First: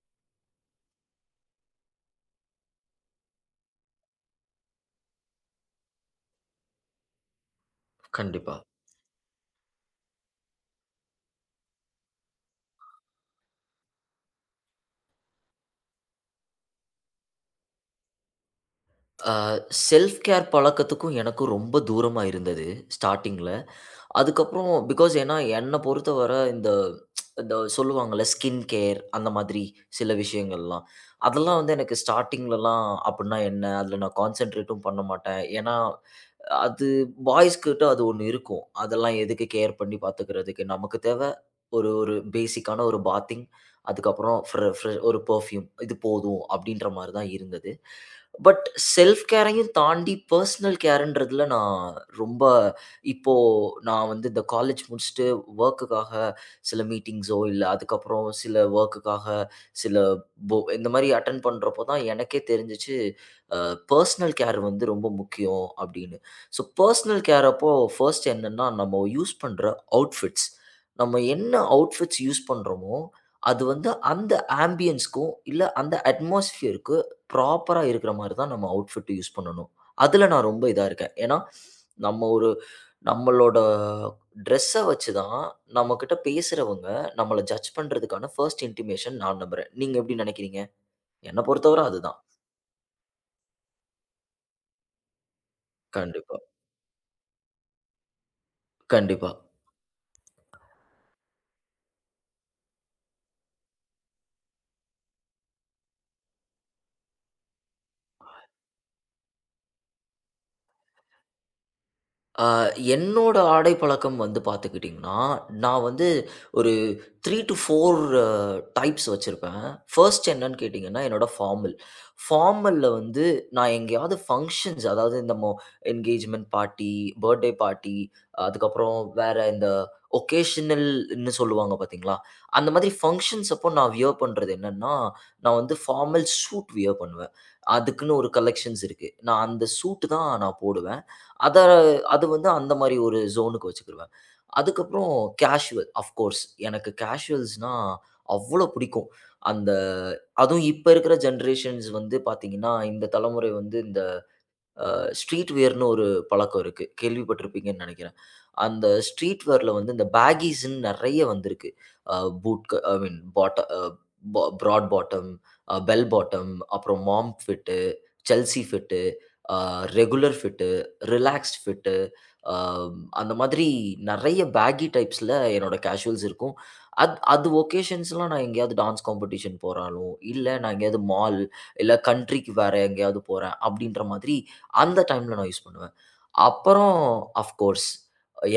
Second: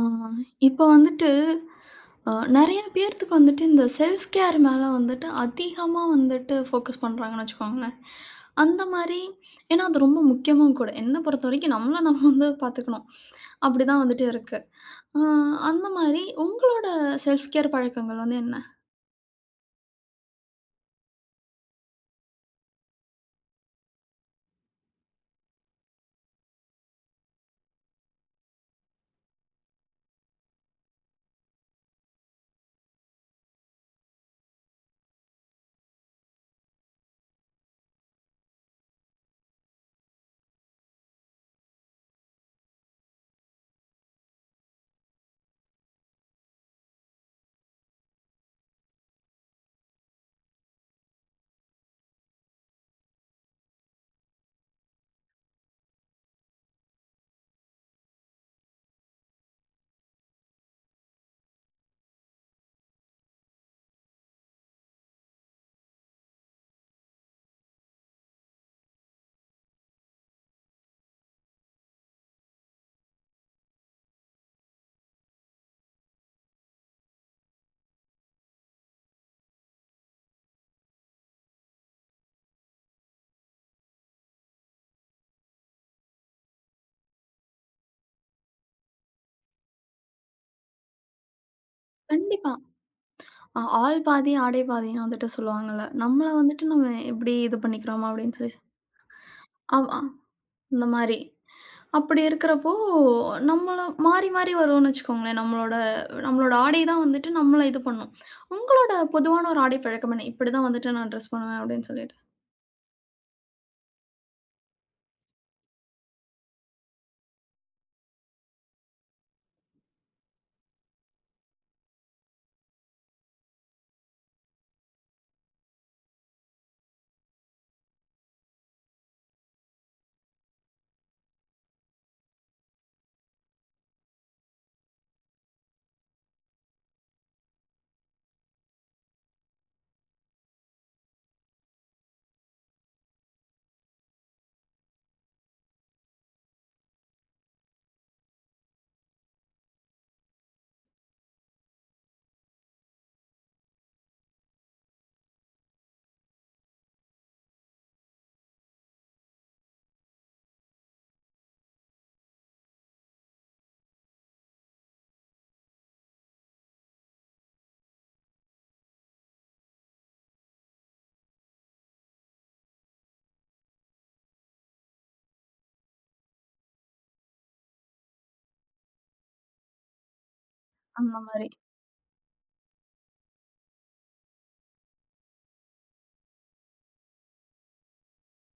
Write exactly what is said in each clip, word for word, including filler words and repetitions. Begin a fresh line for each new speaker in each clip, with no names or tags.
ஆ, இப்ப வந்துட்டு அ நெறைய பேர்த்துக்கு வந்துட்டு இந்த செல்ஃப் கேர் மேல வந்துட்டு அதிகமா வந்துட்டு ஃபோக்கஸ் பண்றாங்கன்னு வச்சுக்கோங்களேன்.
கண்டிப்பா.
அந்த மாரி ஏன்னா அது ரொம்ப முக்கியமும் கூட. என்ன பொறுத்தவரைக்கும் நம்மள நம்ம வந்து பார்த்துக்கணும். அப்படிதான் வந்துட்டு இருக்கு. அ அந்த மாரி உங்களோட செல்ஃப் கேர் பழக்கங்கள் வந்து என்ன?
அ செல்ஃப் கேர் பழக்கத்துக்கும் எனக்கும் ரொம்ப தூரமா இருந்தது ஸ்டார்ட்டிங்ல. அதுக்கப்புறம் பிகாஸ் ஏன்னா என்ன பொறுத்தவர இந்த இந்த சொல்லுவாங்கல்ல ஸ்கின் கேர் அந்த மாதிரி சில விஷயங்கள்லாம். அதெல்லாம் வந்து எனக்கு ஸ்டார்ட்டிங்லலாம் அப்புட்ன்னா என்ன? அதில நான் கான்சன்ட்ரேட்டும் பண்ண மாட்டேன். ஏன்னா அது பாய்ஸ் கிட்ட அது ஒண்ணு இருக்கும். அதெல்லாம் எதுக்கு கேர் பண்ணி பார்த்துக்கிறதுக்கு? நமக்கு தேவை ஒரு ஒரு பேசிக்கான ஒரு பாத்திங். அதுக்கப்புறம் ஃப்ர ஃப்ர ஒரு பெர்ஃப்யூம். இது போதும் அப்படின்ற மாரி தான் இருந்தது. பட் செல்ஃப் கேரையும் தாண்டி பர்சனல் கேர்ன்றதுல நான் ரொம்ப இப்போ நான் வந்து இந்த காலேஜ் முடிச்சுட்டு வொர்க்குக்காக சில மீட்டிங்ஸோ, இல்ல அதுக்கப்புறம் சில வொர்க்குக்காக சில போ இந்த மாரி அட்டெண்ட் பண்றப்போ தான் எனக்கே தெரிஞ்சுச்சு, அ பர்சனல் கேர் வந்து ரொம்ப முக்கியம் அப்படின்னு. ஸோ பர்சனல் கேர் அப்போ ஃபர்ஸ்ட் என்னன்னா, நம்ம யூஸ் பண்ற அவுட்ஃபிட்ஸ். நம்ம என்ன அவுட்ஃபிட்ஸ் யூஸ் பண்றோமோ, அது வந்து அந்த ஆம்பியன்ஸ்க்கும், இல்ல அந்த அட்மாஸ்பியர்க்கு ப்ராப்பரா இருக்கிற மாரி தான் நம்ம அவுட்ஃபிட் யூஸ் பண்ணணும். அதுல நான் ரொம்ப இதா இருக்கேன். ஏன்னா, நம்ம ஒரு நம்மளோட ட்ரெஸ்ஸ வச்சு தான் நம்மகிட்ட பேசுறவங்க நம்மள ஜட்ஜ் பண்றதுக்கான ஃபர்ஸ்ட் இன்டிமேஷன் நான் நம்புறேன். நீங்க எப்படி நினைக்கிறீங்க? என்ன பொறுத்தவர அதுதான்.
கண்டிப்பா. அ ஆள் பாதி, ஆடை பாதின்னு வந்துட்டு சொல்லுவாங்கல்ல. நம்மள
கண்டிப்பா,
வந்துட்டு நம்ம எப்படி இது பண்ணிக்கிறோமா அப்படின்னு சொல்லி.
கண்டிப்பா.
அவ் இந்த மாரி. அப்படி இருக்கிறப்போ, நம்மள மாறி மாறி வருவோம்ன்னு வச்சுக்கோங்களேன். நம்மளோட நம்மளோட ஆடை தான் வந்துட்டு நம்மள இது பண்ணும். உங்களோட பொதுவான ஒரு ஆடை பழக்கம் என்ன? இப்படிதான் வந்துட்டு நான் ட்ரெஸ் பண்ணுவேன் அப்படின்னு சொல்லிட்டு.
ஆ, என்னோட ஆடை பழக்கம் வந்து பார்த்துக்கிட்டிங்கன்னா, நான் வந்து ஒரு மூன்று டூ நான்கு அ டைப்ஸ் வச்சிருப்பேன். ஃபர்ஸ்ட் என்னன்னு கேட்டிங்கன்னா, என்னோட ஃபார்மல். ஃபார்மல்ல வந்து நான் எங்கேயாவது ஃபங்ஷன்ஸ் அதாவது இந்த மொ என்கேஜ்மெண்ட் பார்ட்டி, பர்த்டே பார்ட்டி, அதுக்கப்புறம் வேற இந்த ஒகேஷனல்ன்னு சொல்லுவாங்க பார்த்தீங்களா? அந்த மாதிரி ஃபங்ஷன்ஸ் அப்போ நான் வியர் பண்றது என்னன்னா, நான் வந்து ஃபார்மல் சூட் வியர் பண்ணுவேன். அதுக்குன்னு ஒரு கலெக்ஷன்ஸ் இருக்கு. நான் அந்த சூட் தான் நான் போடுவேன். அத அது வந்து அந்த மாரி ஒரு ஜோனுக்கு வச்சுக்கிருவேன். அதுக்கப்புறம் கேஷுவல் அஃப்கோர்ஸ். எனக்கு கேஷுவல்ஸ்னா அவ்ளோ பிடிக்கும். அந்த அதுவும் இப்ப இருக்கிற ஜெனரேஷன்ஸ் வந்து பார்த்தீங்கன்னா, இந்த தலைமுறை வந்து இந்த ஸ்ட்ரீட் வியர்ன்னு ஒரு பழக்கம் இருக்கு. கேள்விப்பட்டிருப்பீங்கன்னு நெனைக்கிறேன். அந்த ஸ்ட்ரீட் வேர்ல வந்து இந்த பேகீஸ்ன்னு நெறைய வந்திருக்கு. அ பூட் ஐ மீன் பாட்ட அ பா ப்ராட் பாட்டம், அ பெல் பாட்டம், அப்புறம் மாம் ஃபிட்டு, செல்சி ஃபிட்டு, அ ரெகுலர் ஃபிட்டு, ரிலாக்ஸ்ட் ஃபிட்டு, அ அந்த மாதிரி நெறைய பேகி டைப்ஸ்ல என்னோட கேஷுவல்ஸ் இருக்கும். அத் அது ஒகேஷன்ஸ்லாம் நான் எங்கேயாவது டான்ஸ் காம்படிஷன் போறாலோ, இல்ல நான் எங்கேயாவது
அந்த
மால்,
மாரி.
இல்ல கண்ட்ரிக்கு வேற எங்கேயாவது போறேன், அப்படின்ற மாதிரி அந்த டைம்ல நான் யூஸ் பண்ணுவேன். அப்புறம் ஆஃப் கோர்ஸ்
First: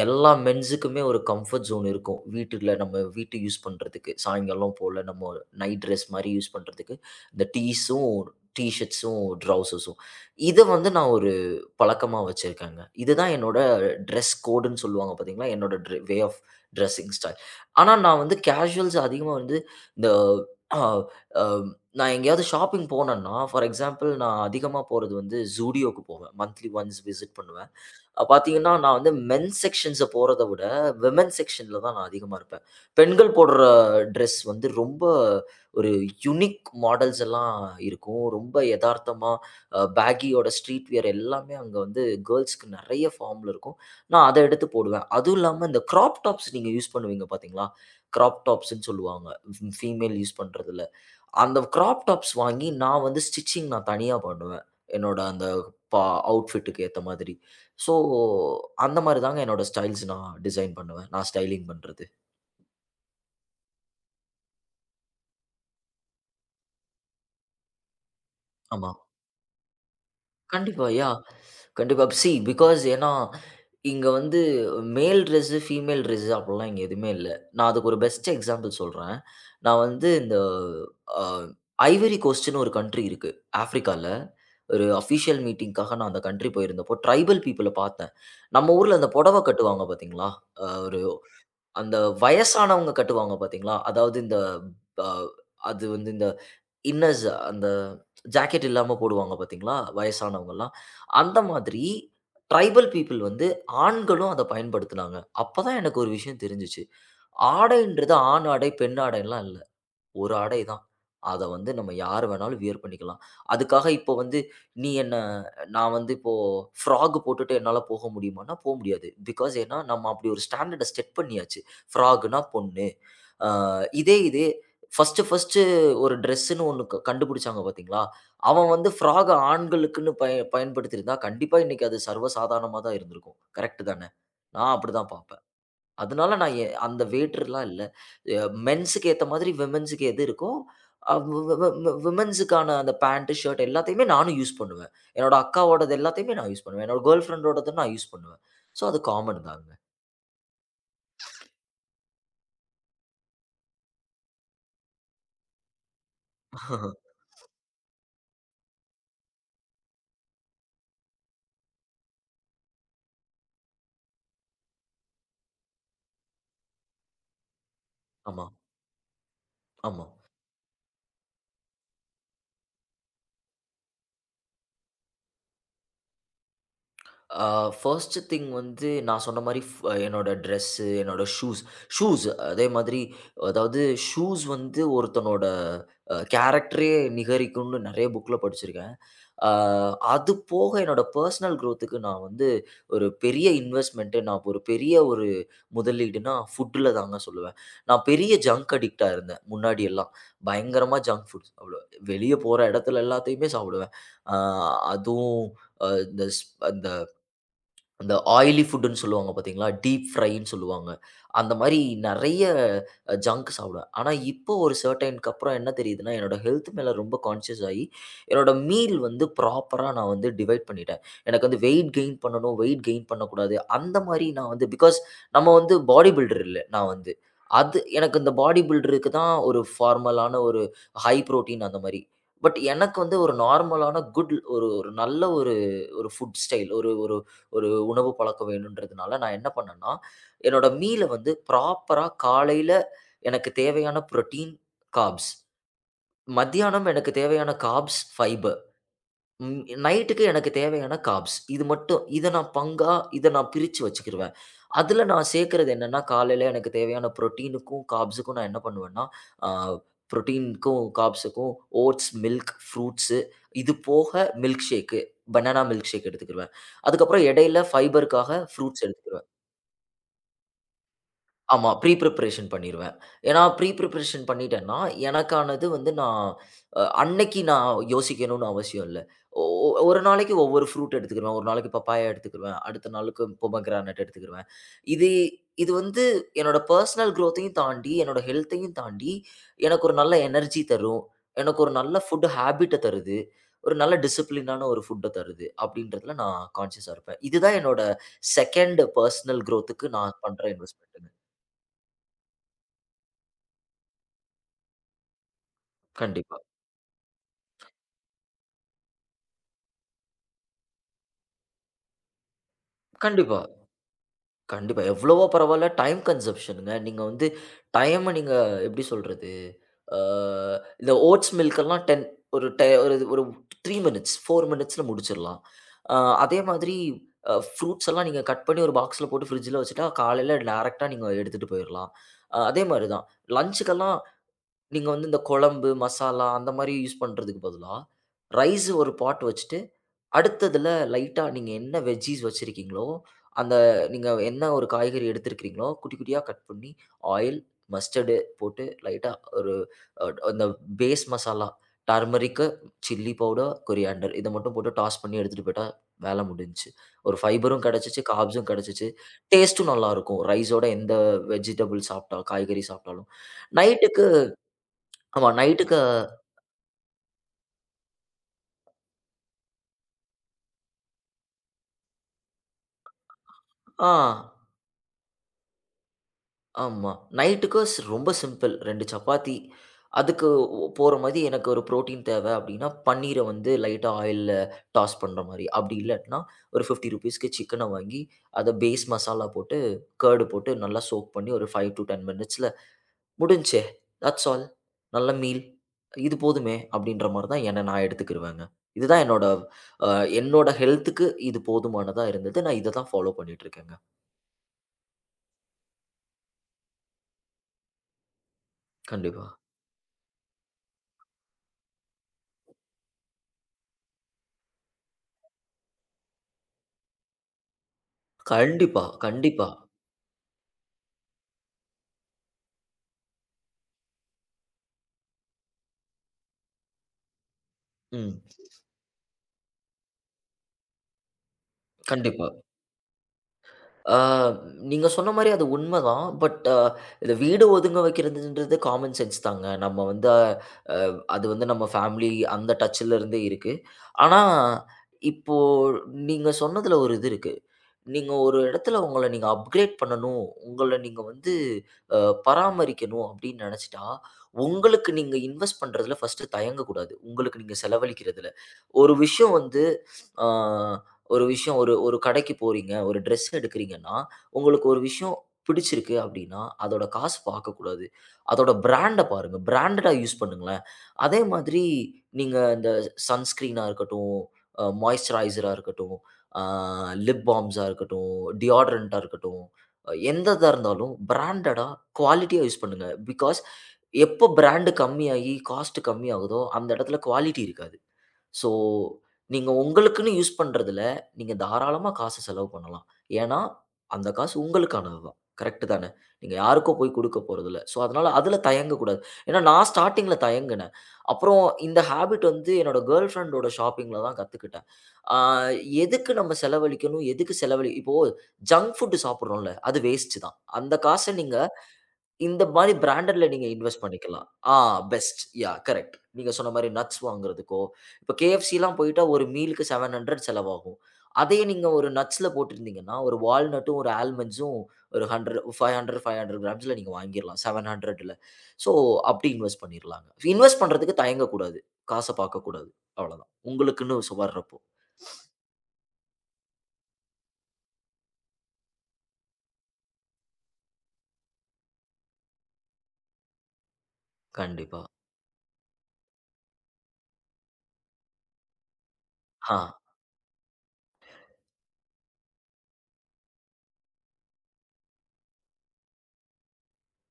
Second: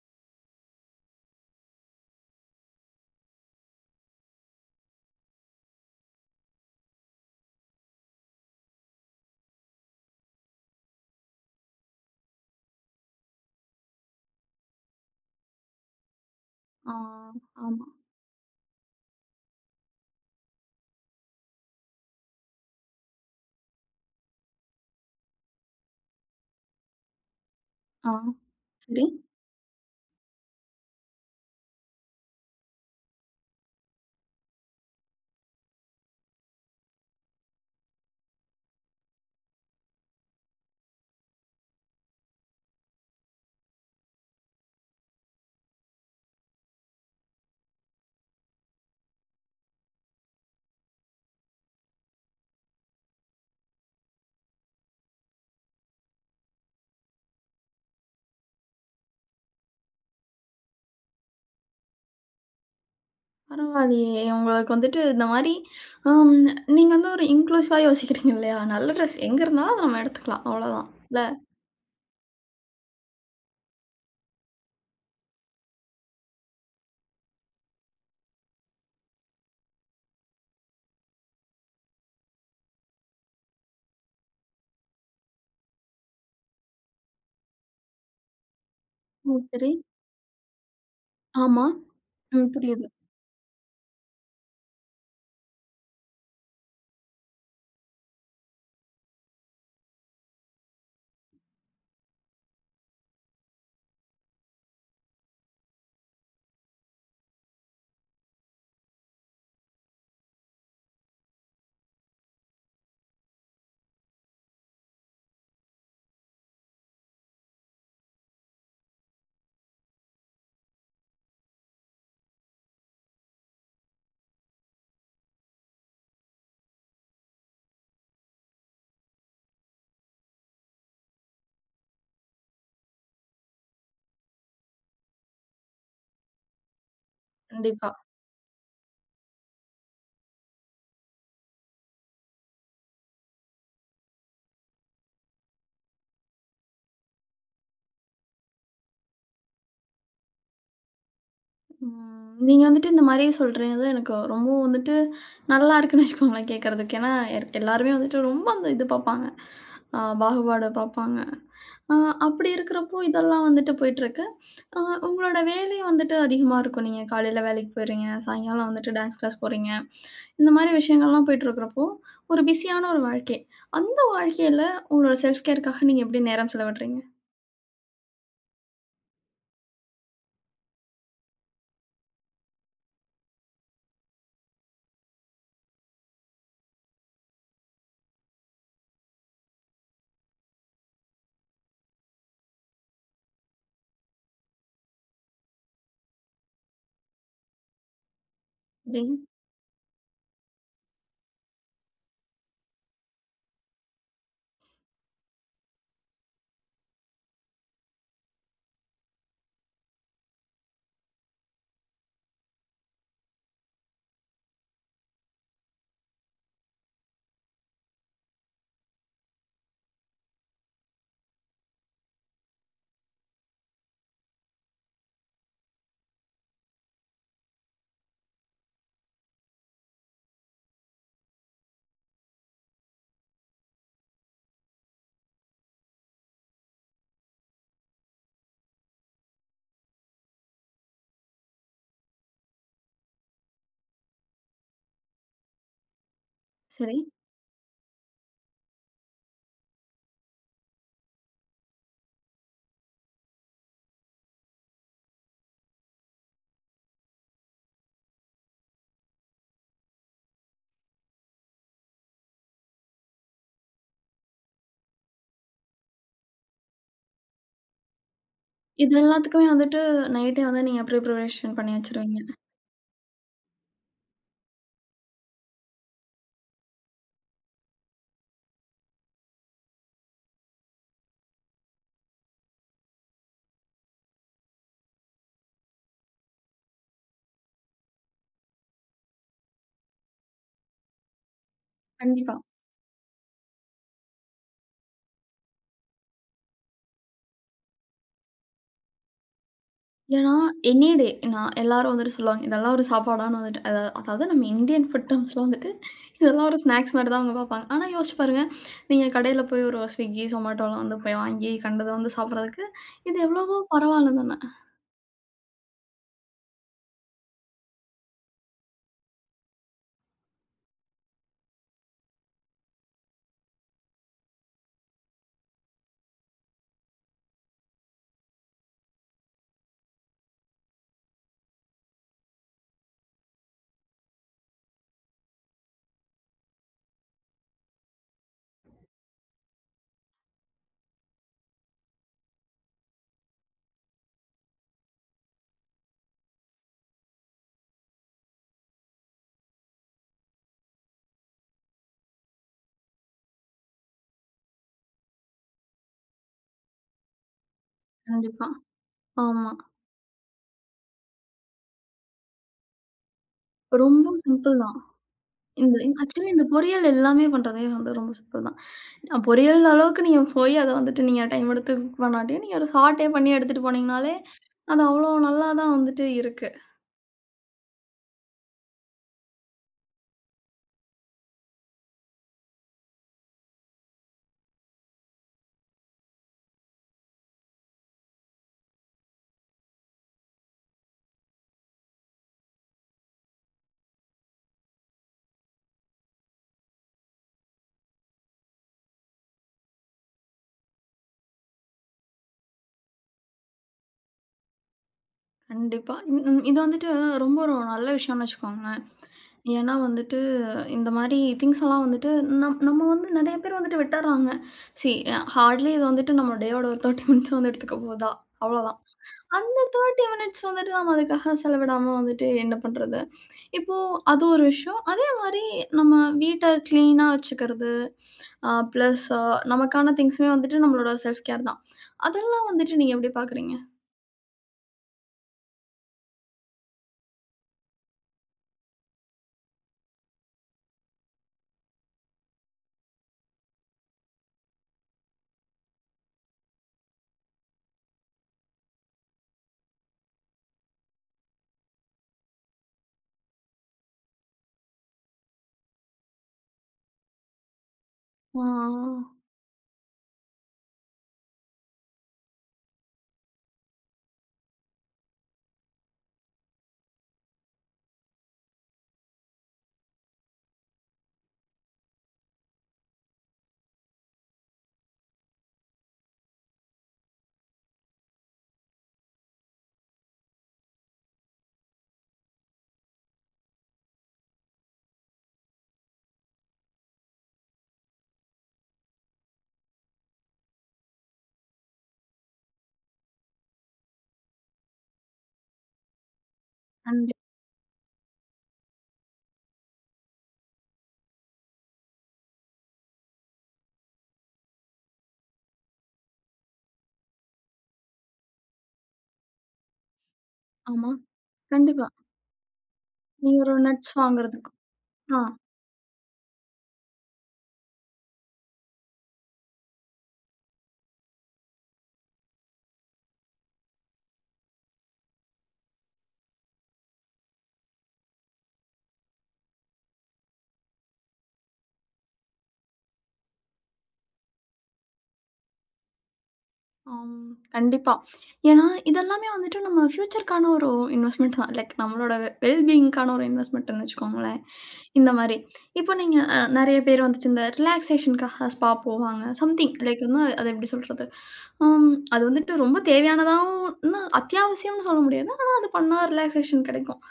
எல்லா மென்ஸுக்குமே ஒரு கம்ஃபர்ட் ஜோன் இருக்கும். வீட்டுல நம்ம வீட்டு யூஸ் பண்றதுக்கு. சாயங்காலம் போல நம்ம நைட் ட்ரெஸ் மாரி யூஸ் பண்றதுக்கு, இந்த டீஸும், டீ ஷர்ட்ஸும், ட்ரவுசர்ஸும். இத வந்து நான் ஒரு பழக்கமா வச்சிருக்கேங்க. இதுதான் என்னோட ட்ரெஸ் கோடுன்னு சொல்லுவாங்க பார்த்தீங்களா? என்னோட ட்ரெ வே ஆஃப்
ஆ,
ட்ரெஸ்ஸிங் ஸ்டைல்.
ஆமா.
ஆனா நான் வந்து கேஷுவல்ஸ் அதிகமா வந்து இந்த அ அ நான் எங்கேயாவது ஷாப்பிங் போனேன்னா, ஃபார் எக்ஸாம்பிள் நான் அதிகமா போறது வந்து Zudio க்கு போவேன். மந்த்லி ஒன்ஸ் விசிட் பண்ணுவேன்.
ஆ.
பார்த்தீங்கன்னா, நான்
சரி.
வந்து மென்ஸ் செக்ஷன்ஸ போறத விட, விமென் செக்ஷன்ல தான் நான் அதிகமா இருப்பேன். பெண்கள் போடுற ட்ரெஸ் வந்து ரொம்ப ஒரு யுனிக் மாடல்ஸ் எல்லாம் இருக்கும். ரொம்ப எதார்த்தமா அ பேகியோட ஸ்ட்ரீட் வியர் எல்லாமே அங்க வந்து கேர்ல்ஸ்க்கு நெறைய ஃபார்ம்ல இருக்கும். நான் அத எடுத்து போடுவேன். அதுவும் இல்லாம இந்த கிராப் டாப்ஸ் நீங்க யூஸ் பண்ணுவீங்க பார்த்தீங்களா? கிராப் டாப்ஸ்ன்னு சொல்லுவாங்க. ஃபீமேல் யூஸ் பண்றதுல. அந்த கிராப் டாப்ஸ் வாங்கி நான் வந்து ஸ்டிச்சிங் நான் தனியா பண்ணுவேன். என்னோட அந்த பா அவுட்ஃபிட்டுக்கு ஏத்த மாதிரி. ஸோ அந்த மாரி தாங்க என்னோட ஸ்டைல்ஸ் நான் டிசைன் பண்ணுவேன். நான் ஸ்டைலிங் பண்றது.
பரவாயில்லையே! உங்களுக்கு வந்துட்டு இந்த மாரி அம் நீங்க வந்து ஒரு இன்க்ளூசிவா யோசிக்கிறீங்க இல்லையா?
ஆமா.
நல்ல ட்ரெஸ் எங்க இருந்தாலும் அத நம்ம எடுத்துக்கலாம்.
கண்டிப்பா.
அவ்வளோதான்.
யாஹ்!
இல்ல?
கண்டிப்பா. சி பிகாஸ் ஏன்னா, இங்க வந்து மேல் ட்ரெஸ்ஸு, ஃபீமேல் ட்ரெஸ்ஸு அப்படிலாம் இங்க எதுவுமே இல்ல. நான் அதுக்கு ஒரு பெஸ்ட் எக்ஸாம்பிள் சொல்றேன். நான் வந்து இந்த அ ஐவரி கோஸ்ட்ன்னு ஒரு கன்ட்ரி இருக்கு, ஆஃப்ரிக்கால. ஒரு அஃபிஷியல் மீட்டிங்க்காக நான் அந்த கன்ட்ரி போயிருந்தப்போ, ட்ரைபல் பீப்பிள பார்த்தேன். நம்ம ஊர்ல அந்த புடவ
ம். சரி.
கட்டுவாங்க பார்த்தீங்களா? அ ஒரு
ஆமா.
அந்த
ம். புரியுது.
வயசானவங்க கட்டுவாங்க பார்த்தீங்களா? அதாவது இந்த அ அது வந்து இந்த இன்னர்ஸ் அந்த ஜாக்கெட் இல்லாம போடுவாங்க பார்த்தீங்களா? வயசானவங்கலாம். அந்த மாதிரி ட்ரைபல் பீப்பிள் வந்து ஆண்களும் அத பயன்படுத்துனாங்க. அப்ப தான் எனக்கு ஒரு விஷயம் தெரிஞ்சுச்சு. ஆடைன்றது ஆண் ஆடை, பெண் ஆடைன்லாம் இல்ல. ஒரு ஆடை தான். அத வந்து நம்ம யார் வேணாலும் வியர் பண்ணிக்கலாம். அதுக்காக இப்போ வந்து நீ என்ன நான் வந்து இப்போ ஃப்ராக் போட்டுட்டு என்னால போக முடியுமான்னா, போ முடியாது. பிகாஸ் ஏன்னா நம்ம அப்படி ஒரு ஸ்டாண்டர்ட செட் பண்ணியாச்சு. ஃப்ராக்னா பொண்ணு. அ இதே இது ஃபர்ஸ்ட்டு ஃபர்ஸ்ட்டு ஒரு ட்ரெஸ்ஸுன்னு ஒண்ணு க கண்டுபிடிச்சாங்க பார்த்தீங்களா? அவன் வந்து ஃப்ராக ஆண்களுக்குன்னு பய பயன்படுத்தியிருந்தா, கண்டிப்பா இன்னைக்கு அது சர்வ சாதாரணமா தான் இருந்திருக்கும். கரெக்ட்டு தானே? நான் அப்படிதான் பார்ப்பேன். அதனால நான் எ அந்த வேட்டர்லாம் இல்ல.
கண்டிப்பா.
எ மென்ஸுக்கு ஏத்த மாதிரி விமென்ஸுக்கு எது இருக்கோ, அ வி வி வி விமென்ஸுக்கான அந்த பேண்ட், ஷர்ட் எல்லாத்தையுமே நானும் யூஸ் பண்ணுவேன். என்னோட அக்காவோடது எல்லாத்தையுமே நான் யூஸ் பண்ணுவேன். என்னோட கேர்ள் ஃப்ரெண்டோடது நான் யூஸ் பண்ணுவேன். ஸோ அது காமன் தாங்க.
ம். நீங்க வந்துட்டு இந்த மாரி சொல்றது எனக்கு ரொம்பவும் வந்துட்டு நல்லா இருக்குன்னு வச்சுக்கோங்களேன் கேட்கறதுக்கு. ஏன்னா எல் எல்லாருமே வந்துட்டு ரொம்ப அந்த இது பார்ப்பாங்க. அ பாகுபாடு பார்ப்பாங்க. அ அப்படி இருக்கிறப்போ இதெல்லாம் வந்துட்டு போயிட்டுருக்கு. அ உங்களோட வேலை வந்துட்டு அதிகமா இருக்கும். நீங்க காலையில வேலைக்கு போயிடுறீங்க,
ஆமா,
சாயங்காலம் வந்துட்டு டான்ஸ் கிளாஸ் போறீங்க.
ஆமா.
இந்த மாரி விஷயங்கள்லாம் போயிட்டுருக்கிறப்போ, ஒரு பிஸியான ஒரு வாழ்க்கை. அந்த வாழ்க்கையில உங்களோட செல்ஃப் கேர்‌க்காக நீங்க எப்படி நேரம் செலவிடுறீங்க?
ஆ ஃபர்ஸ்ட் திங் வந்து நான் சொன்ன மாரி ஃப் என்னோட ட்ரெஸ்ஸு, என்னோட ஷூஸ். ஷூஸ் அதே மாதிரி அதாவது ஷூஸ் வந்து ஒருத்தனோட அ கேரக்டரயே நிகரிக்கும்னு நெறைய புக்ல படிச்சிருக்கேன். அ அது போக என்னோட பெர்சனல் குரோத்துக்கு நான் வந்து ஒரு பெரிய இன்வெஸ்ட்மென்ட்டு, நான் ஒரு பெரிய ஒரு முதலீடுனா ஃபுட்ல தாங்க சொல்லுவேன். நான் பெரிய ஜங்க்
சரி.
அடிக்ட்டா இருந்தேன் முன்னாடி எல்லாம். பயங்கரமா ஜங்க் ஃபுட்ஸ் சாப்பிடுவேன். வெளிய போற இடத்துல எல்லாத்தையுமே சாப்பிடுவேன். அ அதுவும் அ இந்த ஸ் அந்த அந்த ஆயிலி ஃபுட்டுன்னு சொல்லுவாங்க பார்த்தீங்களா? டீப் ஃப்ரைன்னு சொல்லுவாங்க. அந்த மாரி நெறைய ஜங்க் சாப்பிடுவேன். ஆனா, இப்போ ஒரு சர்டைனுக்கு அப்புறம் என்ன தெரியுதுன்னா, என்னோட ஹெல்த் மேல ரொம்ப கான்ஷியஸ் ஆயி, என்னோட மீல் வந்து ப்ராப்பரா நான் வந்து டிவைட் பண்ணிட்டேன். எனக்கு வந்து வெயிட் கெயின் பண்ணணும், வெயிட் கெயின் பண்ணக்கூடாது. அந்த மாரி நான் வந்து பிகாஸ் நம்ம வந்து பாடி பில்டர் இல்ல நான் வந்து. அது எனக்கு இந்த பாடி பில்டருக்கு தான் ஒரு ஃபார்மலான ஒரு ஹை புரோட்டீன் அந்த மாரி. பட் எனக்கு வந்து ஒரு நார்மலான குட் ஒரு ஒரு நல்ல ஒரு ஒரு ஃபுட் ஸ்டைல் ஒரு ஒரு ஒரு உணவு பழக்கம் வேணுன்றதுனால நான் என்ன பண்ணேன்னா, என்னோட மீல வந்து ப்ராப்பரா காலையில எனக்கு தேவையான புரோட்டீன், கார்ப்ஸ். மத்தியானம்
சரி.
எனக்கு தேவையான கார்ப்ஸ், ஃபைபர். ம் நைட்டுக்கு எனக்கு தேவையான கார்ப்ஸ். இது மட்டும் இத நான் பங்கா இத நான் பிரிச்சு வச்சுக்கிருவேன். அதுல நான் சேர்க்கிறது என்னன்னா, காலையில எனக்கு தேவையான புரோட்டீனுக்கும், கார்ப்ஸுக்கும் நான் என்ன பண்ணுவேன்னா, ஆ புரோட்டீனுக்கும், கார்ப்ஸுக்கும் ஓட்ஸ், மில்க், ஃப்ரூட்ஸு இது போக milk shake, banana milk shake எடுத்துக்கிருவேன். அதுக்கப்புறம் இடையில ஃபைபருக்காக ஃப்ரூட்ஸ்
இது
எடுத்துக்கிருவேன்.
எல்லாத்துக்குமே வந்துட்டு நைட்டே வந்து நீங்க ப்ரிபரேஷன்
ஆமா.
பண்ணி
ப்ரீ
வச்சுருவீங்க.
பிரிப்பரேஷன் பண்ணிருவேன். ஏன்னா ப்ரீ பிரிப்பரேஷன் பண்ணிட்டேன்னா, எனக்கானது வந்து நான் அ அன்னைக்கு நான் யோசிக்கணும்னு அவசியம் இல்ல. ஒ ஒ ஒரு நாளைக்கு ஒவ்வொரு ஃப்ரூட் எடுத்துக்கிருவேன். ஒரு நாளைக்கு பப்பாயா எடுத்துக்கிருவேன். அடுத்த நாளுக்கு பொமோகிரானேட் எடுத்துக்கிருவேன். இது இது வந்து என்னோட பெர்சனல் குரோத்தையும் தாண்டி, என்னோட ஹெல்த்தையும் தாண்டி, எனக்கு ஒரு நல்ல எனர்ஜி தரும். எனக்கு ஒரு நல்ல ஃபுட்
கண்டிப்பா.
ஹேபிட்ட தருது. ஒரு நல்ல டிசிப்ளினான ஒரு ஃபுட்ட தருது. அப்படின்றதுல நான் கான்ஷியஸா இருப்பேன். இதுதான் என்னோட செகண்ட் பெர்சனல் குரோத்துக்கு நான்
ஏன்னா,
பண்ற
எனி டே
இன்வெஸ்ட்மென்ட்டுங்க.
நான் எல்லாரும் வந்துட்டு சொல்லுவாங்க, "இதெல்லாம் ஒரு சாப்பாடான்னு" வந்துட்டு. அதா அதாவது நம்ம இந்தியன் ஃபுட் டெர்ம்ஸ்ல வந்துட்டு,
கண்டிப்பா,
இதெல்லாம் ஒரு ஸ்நாக்ஸ் மாரி தான் அவங்க பார்ப்பாங்க. ஆனா யோசிச்சு பாருங்க, நீங்க கடையில போய் ஒரு ஸ்விக்கி, சொமேட்டோலாம் வந்து போய் வாங்கி கண்டத வந்து சாப்பிடுறதுக்கு, இது
கண்டிப்பா,
எவ்வளவோ பரவாயில்ல தானே!
கண்டிப்பா. எவ்வளவோ பரவால்ல. டைம் கன்சம்ப்ஷன்ங்க. நீங்க வந்து டைம நீங்க எப்படி சொல்றது? அ இந்த ஓட்ஸ் மில்க்கெல்லாம் பத்து ஒரு டெ ஒரு ஒரு மூன்று மினிட்ஸ், நாலு மினிட்ஸ்ல முடிச்சிடலாம். அ அதே மாதிரி அ ஃப்ரூட்ஸ் எல்லாம் நீங்க கட் பண்ணி ஒரு பாக்ஸ்ல போட்டு ஃப்ரிட்ஜ்ல வச்சுட்டா, காலையில டைரக்ட்டா நீங்க எடுத்துட்டு போயிரலாம். அ அதே மாரி தான். லஞ்சுக்கெல்லாம் நீங்க வந்து இந்த குழம்பு, மசாலா அந்த மாரி யூஸ் பண்றதுக்கு பதிலா, ரைஸ் ஒரு பாட் வச்சுட்டு அடுத்ததுல லைட்டா நீங்க என்ன வெஜ்ஜீஸ் வச்சிருக்கீங்களோ, அந்த நீங்க என்ன ஒரு காய்கறி எடுத்திருக்கிறீங்களோ, குட்டி குட்டியா கட் பண்ணி ஆயில், மஸ்டர்டு போட்டு லைட்டா ஒரு அ அந்த base masala, turmeric, chilli powder, coriander இத மட்டும் போட்டு டாஸ் பண்ணி எடுத்துட்டு போயிட்டா வேல முடிஞ்சுச்சு. ஒரு ஃபைபரும் கிடைச்சுச்சு,
கண்டிப்பா.
கார்ப்ஸும் கிடைச்சுச்சு.
ஆமா.
டேஸ்ட்டும் நல்லாருக்கும். ரைஸோட எந்த வெஜிடபிள் சாப்பிட்டா காய்கறி சாப்பிட்டாலும். நைட்டுக்கு
ரொம்ப சிம்பிள் தான்.
ஆமா நைட்டுக்கு
இந்த ஆக்சுவலி இந்த பொரியல் எல்லாமே பண்றதே வந்து ரொம்ப சிம்பிள் தான். அ பொரியல் அளவுக்கு நீங்க போய் அத வந்துட்டு நீங்க டைம் எடுத்து குக் பண்ணாட்டியும், நீங்க ஒரு சாட்டே பண்ணி எடுத்துட்டு
ஆ.
போனீங்கனாலே, அது அவ்வளோ நல்லா தான் வந்துட்டு இருக்கு.
ஆமா. நைட்டுக்கு ஸ் ரொம்ப சிம்பிள். ரெண்டு சப்பாத்தி. அதுக்கு ஒ போற மாரி எனக்கு ஒரு புரோட்டீன் தேவை அப்டின்னா, பன்னீர வந்து லைட்டா ஆயில்ல டாஸ் பண்ற மாரி. அப்டி இல்லாட்டினா, ஒரு ஐம்பது ரூபாய்க்கு சிக்கன வாங்கி, அத பேஸ் மசாலா போட்டு, கர்டு போட்டு நல்லா சோக் பண்ணி ஒரு ஐந்து டூ பத்து மினிட்ஸ்ல "முடிஞ்ச்சே, தாட்ஸ் ஆல். நல்ல மீல். இது போதுமே" அப்டின்ற மாரி தான் என்ன நான் எடுத்துக்கிருவேங்க. இதுதான் என்னோட அ என்னோட ஹெல்த்துக்கு இது போதுமானதா இருந்தது. நான் இத தான் ஃபாலோ பண்ணிட்டு இருக்கேங்க.
கண்டிப்பா. இந்- ம் இது வந்துட்டு ரொம்ப ஒரு நல்ல விஷயம்னு வச்சுக்கோங்களேன்.
கண்டிப்பா.
ஏன்னா வந்துட்டு இந்த மாரி திங்ஸ் எல்லாம் வந்துட்டு நம் நம்ம வந்து நெறைய பேர் வந்துட்டு விட்டுர்றாங்க. சி ஹார்ட்லி இது வந்துட்டு நம்ம டேயோட ஒரு முப்பது மினிட்ஸ் வந்து எடுத்துக்க போதா, அவ்வளோதான்.
கண்டிப்பா, கண்டிப்பா.
அந்த மினிட்ஸ் வந்துட்டு நம்ம அதுக்காக செலவிடாம வந்துட்டு என்ன பண்றது? இப்போ அது ஒரு விஷயம். அதே மாரி நம்ம வீட்ட கிளீனா வச்சுக்கிறது,
ம்.
அ பிளஸ் அ நமக்கான திங்ஸுமே வந்துட்டு நம்மளோட செல்ஃப் கேர் தான்.
கண்டிப்பா.
அதெல்லாம் வந்துட்டு நீங்க எப்படி பார்க்குறீங்க?
ஆ நீங்க சொன்ன மாரி அது உண்மதான். பட் அ இந்த வீடு ஒதுங்க வைக்கிறதுன்றது காமன் சென்ஸ் தாங்க. நம்ம வந்து அஹ், அது வந்து நம்ம ஃபேமிலி அந்த டச்ல இருந்தே இருக்கு. ஆனா, இப்போ நீங்க சொன்னதுல ஒரு இது இருக்கு. நீங்க ஒரு இடத்துல உங்கள நீங்க அப்கிரேட் பண்ணணும். உங்கள நீங்க வந்து அ பராமரிக்கணும் அப்படின்னு நெனச்சுட்டா, உங்களுக்கு நீங்க இன்வெஸ்ட் பண்றதுல ஃபர்ஸ்ட்டு தயங்கக்கூடாது. உங்களுக்கு நீங்க செலவழிக்கிறதுல.
ஆ
ஒரு விஷயம் வந்து அ ஒரு விஷயம் ஒரு ஒரு கடைக்கு போறீங்க, ஒரு ட்ரெஸ் எடுக்கிறீங்கன்னா, உங்களுக்கு ஒரு விஷயம் பிடிச்சிருக்கு அப்டின்னா, அதோட காசு பார்க்கக்கூடாது. அதோட பிராண்ட பாருங்க. பிராண்டடா யூஸ் பண்ணுங்களேன். அதே மாதிரி நீங்க இந்த சன்ஸ்கிரீனா இருக்கட்டும், அ மாய்ஸ்சரைசரா இருக்கட்டும், அ லிப் பால்ம்ஸா இருக்கட்டும், டியோடரண்ட்டா இருக்கட்டும், எந்த இதா இருந்தாலும் பிராண்டடா குவாலிட்டியா யூஸ் பண்ணுங்க. பிகாஸ் எப்போ பிராண்ட் கம்மியாகி காஸ்ட் கம்மியாகுதோ, அந்த இடத்துல குவாலிட்டி இருக்காது. ஸோ, நீங்க உங்களுக்குன்னு யூஸ் பண்றதுல, நீங்க தாராளமா காசு செலவு பண்ணலாம். ஏன்னா, அந்த காசு உங்களுக்கானது தான். கரெக்ட்டு தானே? நீங்க யாருக்கோ போய்
கண்டி
குடுக்க போறதில்ல. ஸோ, அதனால அதுல தயங்கக்கூடாது. ஏன்னா, நான் ஸ்டார்ட்டிங்ல தயங்குனேன். அப்புறம் இந்த ஹேபிட் வந்து என்னோட கேர்ள் ஃபிரெண்டோட ஷாப்பிங்ல தான் கத்துக்கிட்டேன். ஆ எதுக்கு நம்ம செலவழிக்கணும்? எதுக்கு செலவழி இப்போ ஜங்க் ஃபுட் சாப்பிடுறோம்ல, அது வேஸ்ட்டு தான். அந்த
ஆமா.
காச நீங்க
கண்டிப்பா.
இந்த மாரி பிராண்டட்ல
நீங்க
நீங்க
ஒரு
இன்வெஸ்ட்
நட்ஸ்
பண்ணிக்கலாம்.
வாங்குறதுக்கு
ஆ
ஆ,
பெஸ்ட். Yeah correct. நீங்க சொன்ன மாரி நட்ஸ் வாங்குறதுக்கோ, இப்ப KFCலாம் போயிட்டா ஒரு மீல்க்கு எழுநூறு செலவாகும். அதையே நீங்க ஒரு நட்ஸ்ல போட்டிருந்தீங்கன்னா, ஒரு வால்நட்டும், ஒரு ஆல்மண்ட்ஸும் ஒரு நூறு ஐநூறு ஐநூறு கிராம்ஸ்ல நீங்க வாங்கிரலாம். எழுநூறுல. ஸோ அப்படி இன்வெஸ்ட் பண்ணிரலாங்க. இன்வெஸ்ட் பண்றதுக்கு தயங்கக்கூடாது. காச பார்க்கக்கூடாது. அவ்வளதான். உங்களுக்குன்னு சு வர்றப்போ.
ஆம். கண்டிப்பா. ஏன்னா, இதெல்லாமே வந்துட்டு நம்ம ஃபியூச்சர்க்கான ஒரு இன்வெஸ்ட்மெண்ட் தான். லைக் நம்மளோட வெல் பீயிங்க்கான ஒரு இன்வெஸ்ட்மெண்ட்ன்னு வச்சுக்கோங்களேன்.
கண்டிப்பா.
இந்த மாரி. இப்போ நீங்க அ நெறைய பேர் வந்துட்டு இந்த ரிலாக்சேஷனுக்காக ஸ்பா போவாங்க.
ஆ.
சம்திங் லைக் வந்து அது எப்படி சொல்றது? அம் அது வந்துட்டு ரொம்ப தேவையானதாவும்ன்னு அத்தியாவசியம்னு சொல்ல முடியாது. ஆனா, அது பண்ணா ரிலாக்சேஷன் கெடைக்கும்.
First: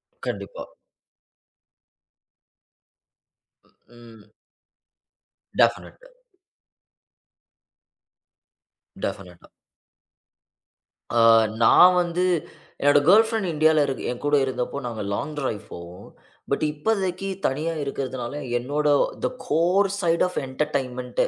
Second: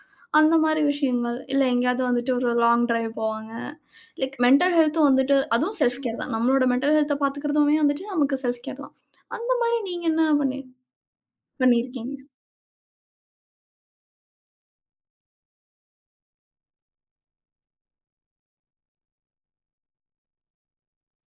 அந்த
கண்டிப்பா.
மாரி விஷயங்கள். இல்ல எங்கேயாவது வந்துட்டு ஒரு லாங் டிரைவ் போவாங்க.
ம்.
லைக் மென்டல் ஹெல்த்தும் வந்துட்டு அதுவும்
டெஃபனட்.
செல்ஃப் கேர் தான். நம்மளோட மென்டல் ஹெல்த்த பாத்துக்கிறதுமே வந்துட்டு நமக்கு செல்ஃப் கேர் தான்.
டெஃபனட்.
அந்த மாரி நீங்க என்ன பண்ணி
ஆ, நான்
பண்ணியிருக்கீங்க?
வந்து என்னோட கேர்ள் ஃப்ரெண்ட் இந்தியால இருக்கு என் கூட இருந்தப்போ நாங்க லாங் டிரைவ் போவோம். பட் இப்போதைக்கு தனியா இருக்கிறதுனால என்னோட the core side of entertainment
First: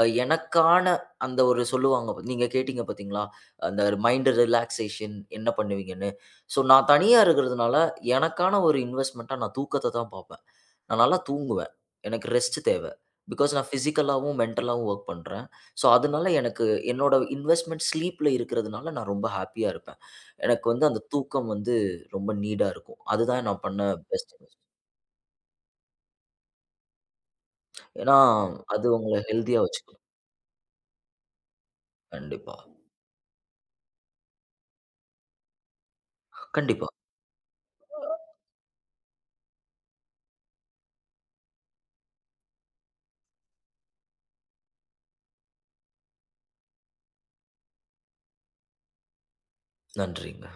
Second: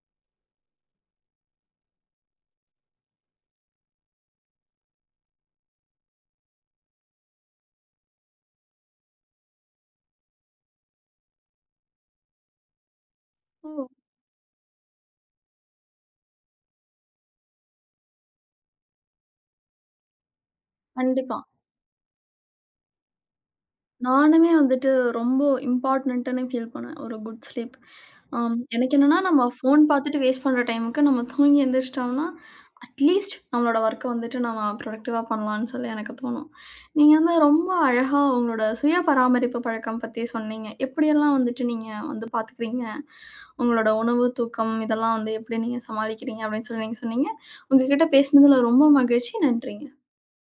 அ எனக்கான அந்த ஒரு சொல்லுவாங்க நீங்க கேட்டீங்க பார்த்தீங்களா? அந்த மைண்ட் ரிலாக்சேஷன் என்ன பண்ணுவீங்கன்னு. ஸோ நான் தனியா இருக்கிறதுனால எனக்கான ஒரு இன்வெஸ்ட்மென்ட்டா நான் தூக்கத்த தான் பார்ப்பேன். நான் நல்லா தூங்குவேன். எனக்கு ரெஸ்ட் தேவை. பிகாஸ் நான்
ஓ!
பிசிக்கலாவும், மென்டலாவும் வொர்க் பண்றேன். ஸோ அதனால எனக்கு என்னோட இன்வெஸ்ட்மெண்ட் ஸ்லீப்ல இருக்கிறதுனால நான் ரொம்ப ஹாப்பியா இருப்பேன். எனக்கு வந்து அந்த
கண்டிப்பா.
தூக்கம் வந்து ரொம்ப நீடா இருக்கும். அதுதான் நான் பண்ண பெஸ்ட்
நானுமே
இன்வெஸ்ட்மென்ட்.
வந்துட்டு ரொம்ப இம்பார்ட்டன்ட்டுன்னு ஃபீல் பண்ணேன். ஒரு குட் ஸ்லீப்.
ஏன்னா,
ஆம்
அது
எனக்கு என்னன்னா,
உங்கள
நம்ம
ஹெல்த்தியா
ஃபோன்
வச்சுக்கும்.
பார்த்துட்டு வேஸ்ட் பண்ற டைமுக்கு நம்ம தூங்கி எந்திரிச்சிட்டோம்னா,
கண்டிப்பா,
அட்லீஸ்ட் நம்மளோட ஒர்க்க வந்துட்டு நம்ம ப்ரொடக்டிவா பண்ணலான்னு சொல்லி எனக்கு தோணும்.
கண்டிப்பா.
நீங்க வந்து ரொம்ப அழகா உங்களோட சுய பராமரிப்பு பழக்கம் பத்தி சொன்னீங்க. எப்படியெல்லாம் வந்துட்டு நீங்க வந்து பார்த்துக்கிறீங்க? உங்களோட உணவு, தூக்கம் இதெல்லாம் வந்து எப்படி நீங்க சமாளிக்கிறீங்க? அப்படின்னு சொல்லி நீங்க சொன்னீங்க. உங்க கிட்ட பேசினதுல ரொம்ப மகிழ்ச்சி. நன்றிங்க.
நன்றிங்க.